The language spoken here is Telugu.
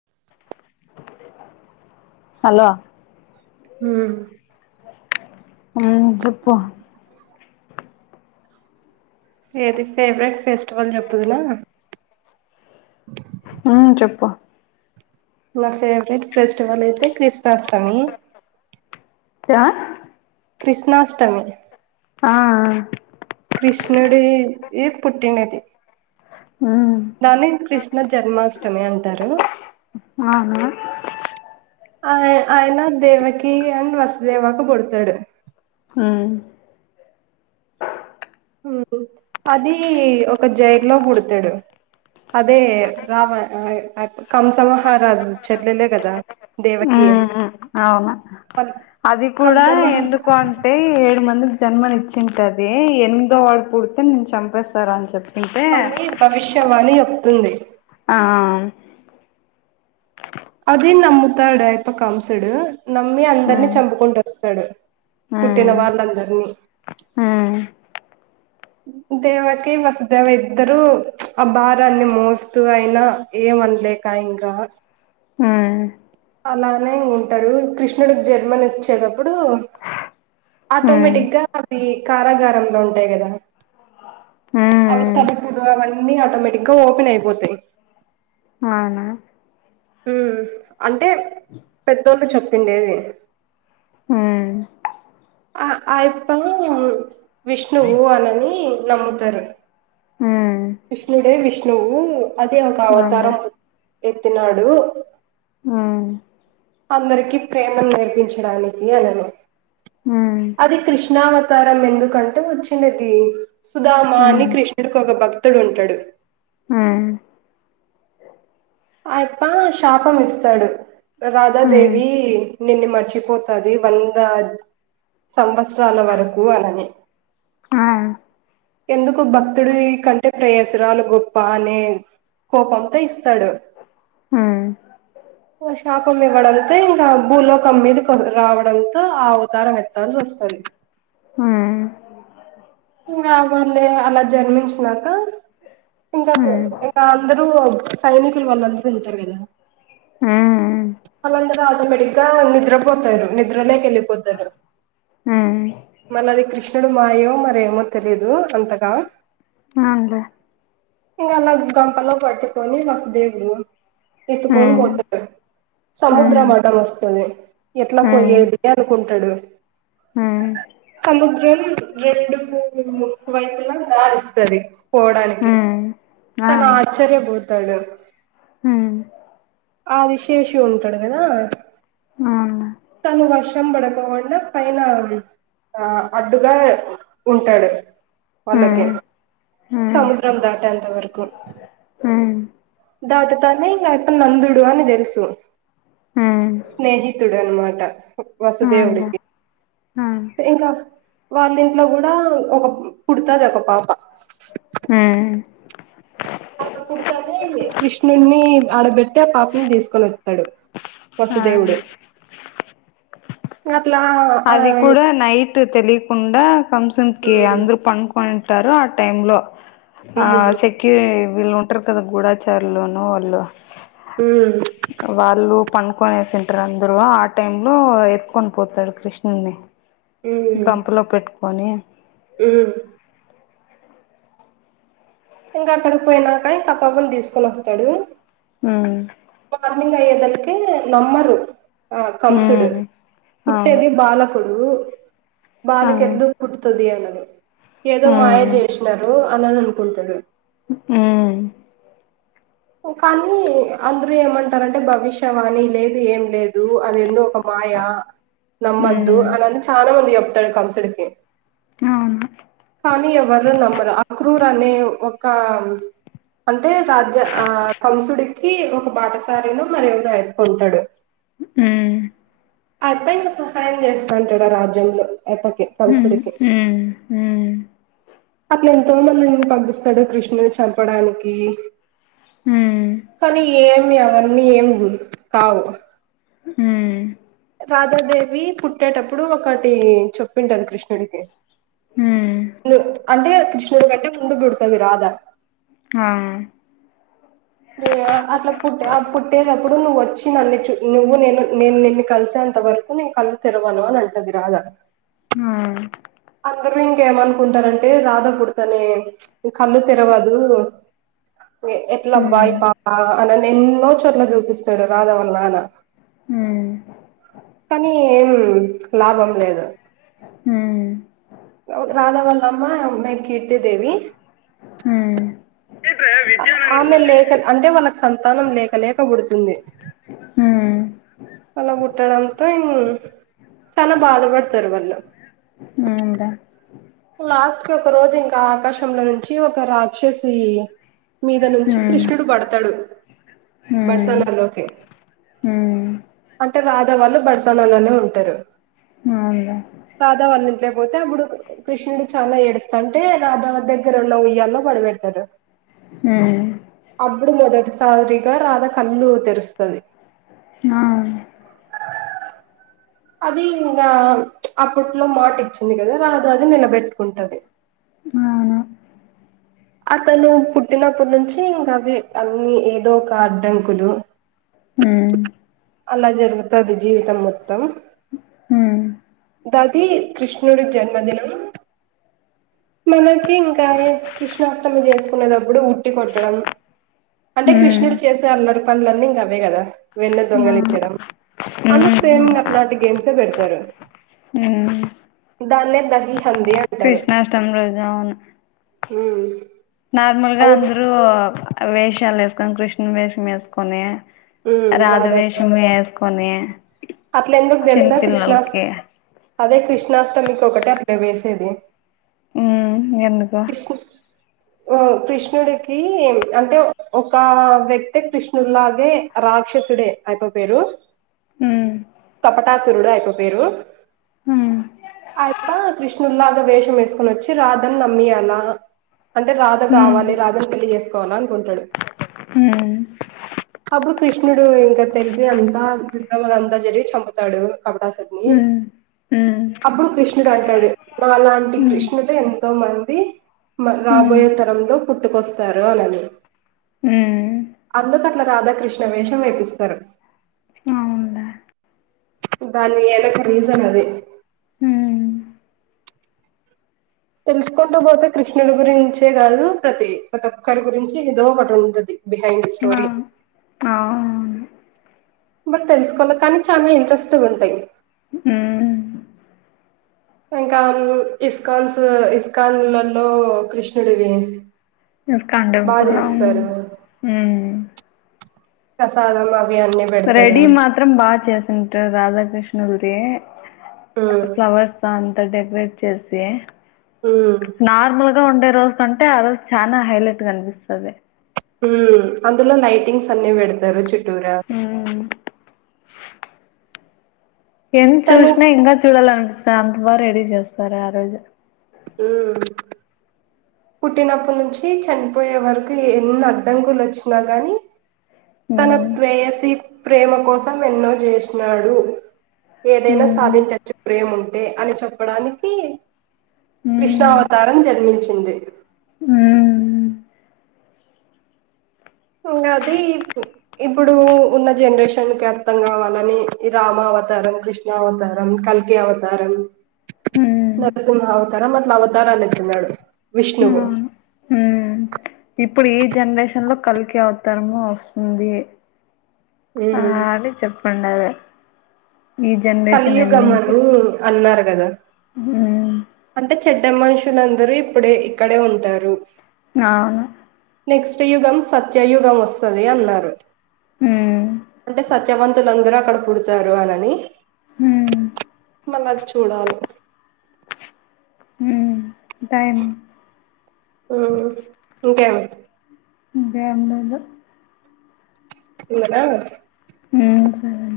[inaudible] హలో ఊ ఆ చెప్పు ఏది ఫేవరెట్ ఫెస్టివల్ చెప్పుదుల ఉమ్ చెప్పు ల ఫేవరెట్ ఫెస్టివల్ అయితే క్రిస్ణాష్టమి చ క్రిష్ణాష్టమి ఆ కృష్ణుడిది పుట్టినది ఉమ్ దాన్ని కృష్ణ జన్మాష్టమి అంటారు. అవునా ఆ ఆయన దేవకి అండ్ వసుదేవాకి పుడతడు ఊ ఊ అది ఒక జై లో పుడతడు అదే రావ కంస మహారాజు చెల్లెలే కదా దేవకి ఉమ్ అవును అది కూడా కంసమహ ఎందుకు అంటే ఏడు మంది ఉం జన్మనిచ్చింటది ఎనిమిదో వాడు పుడితే నేను చంపేస్తారని చెప్ అంతే అని భవిష్యవాణి చెప్తుంది ఆ అది నమ్ముతాడు అయప్ప కంసుడు నమ్మి అందరిని ఉమ్ చంపుకుంటూ వస్తాడు పుట్టిన వాళ్ళందరు ఊ [inaudible] దేవకి వసుదేవ ఇద్దరు అ భారాన్ని మోస్తూ అయినా ఏం మన్ లేకా ఇంకా ఉమ్ అలానే ఉంటారు కృష్ణుడికి జన్మని ఇచ్చేటప్పుడు ఉమ్ ఆటోమేటిక్ గా అవి కారాగారంలో ఉంటాయి కదా అవి ఉమ్ తలుపులు అవన్నీ ఆటోమేటిక్ గా ఓపెన్ అయిపోతాయి అవునా ఉ అంటే పెద్దోళ్ళు చెప్పిండేవి ఊ ఆ ఆయప్ప విష్ణువు అనని నమ్ముతారు ఉమ్ కృష్ణుడే విష్ణువు అదే ఒక అందే అవతారము ఎత్తినాడు ఉమ్ అందరికీ ప్రేమ నేర్పించడానికి అనేను ఉమ్ అది కృష్ణావతారం ఎందుకంటే వచ్చిందిది సుధామా అని హ్మ్. కృష్ణుడికి ఒక భక్తుడు ఉంటాడు ఆ అయప్ప శాపం ఇస్తాడు హ్మ్. రాధాదేవి నిన్ను మర్చిపోతది వంద సంవత్సరాల వరకు అనని ఆ! ఎందుకు భక్తుడి కంటే ప్రయాసరాలు గొప్ప అనే కోపంతో ఇస్తాడు ఆ శాకం ఇవ్వడంతో ఇంకా భూలోకం మీది రావడంతో ఆ అవతారం ఎత్తాల్సి వస్తది వస్తది హ్మ్. వాళ్ళలే అలా జన్మించినాక ఇంకా హ్మ్. ఇంకా అందరూ సైనికులు వాళ్ళందరూ ఉంటారు కదా హ్మ్. వాళ్ళందరూ ఆటోమేటిక్గా నిద్రపోతారు నిద్రలోకి వెళ్ళిపోతారు ఆ కృణుడు మాయో మరేమో తెలీదు అంతగా అవులే ఇంకా అలా గంపలో పట్టుకొని వసుదేవుడు ఎత్తుకొని హ్మ్. పోతారు హ్మ్. సముద్రము అడ్డం వస్తది ఎట్లా పోయేది అనుకుంటాడు ఆ సముద్రం రెండు వైపులా దారిస్తది పోడానికి హ్మ్. ఆ! తను ఆశ్చర్యపోతాడు హ్మ్. ఆదిశేషు ఉంటాడు కద అవునులే. తను వర్షం పడకోకుండా పైన ఆ అడ్డుగా ఉ నాడు వాలకి హ్మ్. సముద్రం దాటే అంతవరకు ఉమ్ దాటుతానే ఇంకా అప్ప నందుడు అని తెలుసు హ్మ్. హ్మ్. స్నేహి తుడన్ అన్నమాట అవునులే. వసుదేవుడికి హ్మ్. ఇంకా వాళ్ళ ఇంట్లో కూడా ఒక పుడుతది ఒక పాప ఆ అలా పుడతానే కృష్ణుడిని ఆడబెట్టి ఆ పాపని తీసుకొని వస్తాడు వసుదేవుడు ఆ! అట్లా ఆ అది కూడా నైట్ తెలియకుండా కంసన్ కి ఉమ్ అందరు పనుకొని ఉంటారు ఆ టైము లో ఆ ఉమ్ సెక్యూ వీళ్ళు ఉంటారు కదా గూడాచారులు నో వాళ్ళు ఉమ్ వాళ్ళు పనుకొనేసింటారు అందరు ఆ టైమ్ లో ఎత్తుకొని పోతాడు కృష్ణని గంపులో పెట్టుకొని ఆ ఇంగ అక్కడికి పోయినాక ఇంక పవన్ తీసుకొని వస్తాడు ఊ మార్నింగ్ అయ్యేతలికే నమ్మరు ఆ కంసుడు హ్మ్ అవును పుట్టేది బాలకుడు ఆ బాలికేందుకు పుట్టుతది అనని ఏదో మాయా హ్మ్ చేసినారు అనని అనుకుంటాడు ఉ కానీ అందరూ ఏమంటారంటే భవిష్యవాని లేదు ఏం లేదు అది ఎందో ఒక మాయా నమ్మద్దు హ్మ్ అనని చాలా మంది చెప్తాడు కంసుడికి అవును కానీ ఎవరు నమ్మరు అక్రూర్ కాని ఒక్క అంటే రాజ్య ఆ కంసుడికి ఒక బాటసారిలో మరి ఎవరో అయ్యప్ప ఉంటాడు హ్మ్ అయప్ప ఇంక సహాయం చేస్తాంటాడు ఆ రాజ్యంలో అయ్యప్పకి హ్మ్ కంసుడికి హ్మ్ హ్మ్ ఎంతో మందిని పంపిస్తాడు కృష్ణుని చంపడానికి కానీ ఏమి అవన్నీ ఏం కావు ఊ రాధాదేవి పుట్టేటప్పుడు ఒకటి చొప్పింటది కృష్ణుడికి ఊ అంటే కృష్ణూడు గంటే ముందుపుడతది రాధ ఆ రె అట్లా పుట్టే పుట్టేటప్పుడు నువ్ వచ్ నన్ను చు నువ్వు నేను నేను నిన్ను కలిసే అంత వరకు నేను కళ్ళు తెరవాను అని అంటది రాదా ఆ [inaudible] అందరూ ఇంకేమనుకుంటారంటే రాధ పుడతనే కళ్ళు తెరవదు నె ఎ ఎట్లబ్బాయి ఈ పాపా అనని ఎన్నో చోట్ల చూపిస్తాడు రాదా వాళ్ళ నాన్న కానీ ఏం లాభం లేదు రాధవాల్లమ్మ అమ్మాయికి కీర్తి దేవి ఆమె లేక అంటే వాళ్ళకి సంతానం లేకలేక పుడుతుంది అలా పుట్టడంతో చాలా బాధపడతరు వాళ్ళు ఊ రా లాస్ట్ కి ఒక రోజు ఇంకా ఆకాశంలో నుంచి ఒక రాక్షసి మీద నుంచి కృష్ణుడు పడతాడు బడ్సానా లోకి అంటే రాధా వాళ్ళు బడ్సాన లోనే ఉంటారు రాధ వాళ్ళ ఇంట్లోకి పోతే అప్పుడు కృష్ణుడు చాలా ఏడుస్తా అంటే రాధావరి దగ్గర ఉన్న ఉయ్యాలో పడ పెడతారు ఊ అప్పుడు మొదటిసారిగా రాధ కళ్ళు తెరుస్తది [inaudible] అది ఇంగ అప్పుట్లో మాట ఇచ్చింది కదా రాజాజి అది నిలబెట్టుకుంటది అవునా అతను పుట్టినప్పుటి నుంచి ఇంకా అవి అన్ని ఏదో ఒక అడ్డంకులు హ్మ్ అలా జరుగుతది జీవితం మొత్తం ఊ దది కృష్ణుడి జన్మదినం మనకి ఇంకా కృష్ణాష్టమి చేసుకునేటప్పుడు ఉట్టి కొట్టడం అంటే హ్మ్ కృష్ణుడు చేసే అల్లరి పనులన్నీ ఇంక అవే కదా వెన్నె ఆ దొంగలించడం అందుకు హ్మ్ సేమింగ అలాంటి గేమ్స్ ఎ పెడతారు హ్మ్ దాన్నే దహ కృష్ణాష్టమి రోజు అవును ఉ నార్మల్గా అందరు వేషాలు వేసుకొని కృష్ణుడి వేషం వేసుకొని ఉమ్ రాధ రాధాకృష్ణ వేషం వేసుకొని అట్ల ఎందుకు చిన్న తెల్సా కృష్ణస్టమి పిల్లలకి అదే కృష్ణాష్టమికి ఒకటే అట్ల వేసేది ఉ ఎందుకు కృష్ణ కృష్ణుడికి అంటే ఒక వ్యక్తి కృష్ణులాగే రా రాక్షసుడే అయప్ప పేరు ఉమ్ కపటాసురుడు అయప్ప పేరు ఉమ్ అయప్ప కృష్ణుల్లాగ వేష వచ్చి రాద ని నమ్మియల అంటే రాధ కావాలి రాధ పెళ్లి చేసుకోవాల [unintelligible] హు అప్పుడు కృష్ణుడు ఇంకా తెలిసి అంతా [unintelligible] అంతా జరిగి చంపుతాడు [unintelligible] ఉమ్ ఉమ్ అప్పుడు కృష్ణుడు అంటాడు అలాంటి కృష్ణుడు ఎంతో మంది ఉమ్ ఉమ్ రాబోయే తరంలో పుట్టుకొస్తారు అని హు అందుకట్ల రాధాకృష్ణ వేషం వేపిస్తారు అవునులే దాని వెనక రీజన్ అదే ఉమ్ తెలుసుకుంటూ పోతే కృష్ణుడి గురించే కాదు ప్రతి ప్రతి ఒక్కరి గురించి ఏదో ఒకటి ఉంటది బిహైండ్ ఆ స్టోరి అవును బట్ తెలుసుకోల కానీ చాలా ఇంట్రెస్ట్ గా ఉంటాయి ఉమ్ ఇంకా ఇస్కాన్స్ ఇస్కాన్లలో కృష్ణుడివి ఇస్కాన్ బాగా టెంపుల్ చేస్తారు ప్రసాధం రెడీ మాత్రం బాగా చేసింటారు రాధాకృష్ణ గుడి ఉమ్, ఫ్లవర్స్ తో అంత డెకరేట్ చేసి ఉమ్. నార్మల్ గా ఉం రోజు ఉంటే ఆ రోజు చాన హైలైట్ కనిపిస్తది అందులో లైటింగ్స్ అన్ని పెడతారు చుట్టూరా హ్మ్ ఎంత తను చూసినా ఇంకా చూడాలనిపిస్త అంతవా రెడీ చేస్తారు ఆ రోజు ఊ పుట్టినప్పటి నుంచి చనిపోయే వరకు ఎన్ని అడ్డంకలు వచ్చినా గాని తన హ్మ్ ప్రేయసీ ప్రేమ కోసం ఎన్నో చేసినాడు ఏదైనా హ్మ్ సాధించచ్చు ప్రేము ఉంటే అని చెప్పడానికి కృష్ణావతారం జన్మించింది ఊ అది ఇప్పుడు ఉన్న జనరేషన్ కి అర్థం కావాలని రామా అవతారం కృష్ణ అవతారం కల్కి అవతారం హ్మ్ నరసింహ అవతారం అట్లా అవ [unintelligible] ఎత్తిన్నాడు విష్ణువు అవును హ్మ్ ఇప్పుడు ఈ జనరేషన్ లో కలికి అవతరము వస్తుంది ఆ ఉమ్ [unintelligible] చెప్పండి ఎండింగ్ కి కలియుగమని అన్నారు కదా హ్మ్ ఇద్ద మనుషులందరూ ఇప్పుడే ఇక్కడే ఉంటారు ఆ నెక్స్ట్ యుగం సత్యయుగం వస్తది అన్నారు హ్మ్ అంటే సత్యవంతులన్దరూ అక్కడ పుడతారు అనని ఉమ్ మల్లది చూడాల ఉమ్ టైమ్ ఉమ్ ఇంకేమి అంటే అందలో ఇంగనా ఉమ్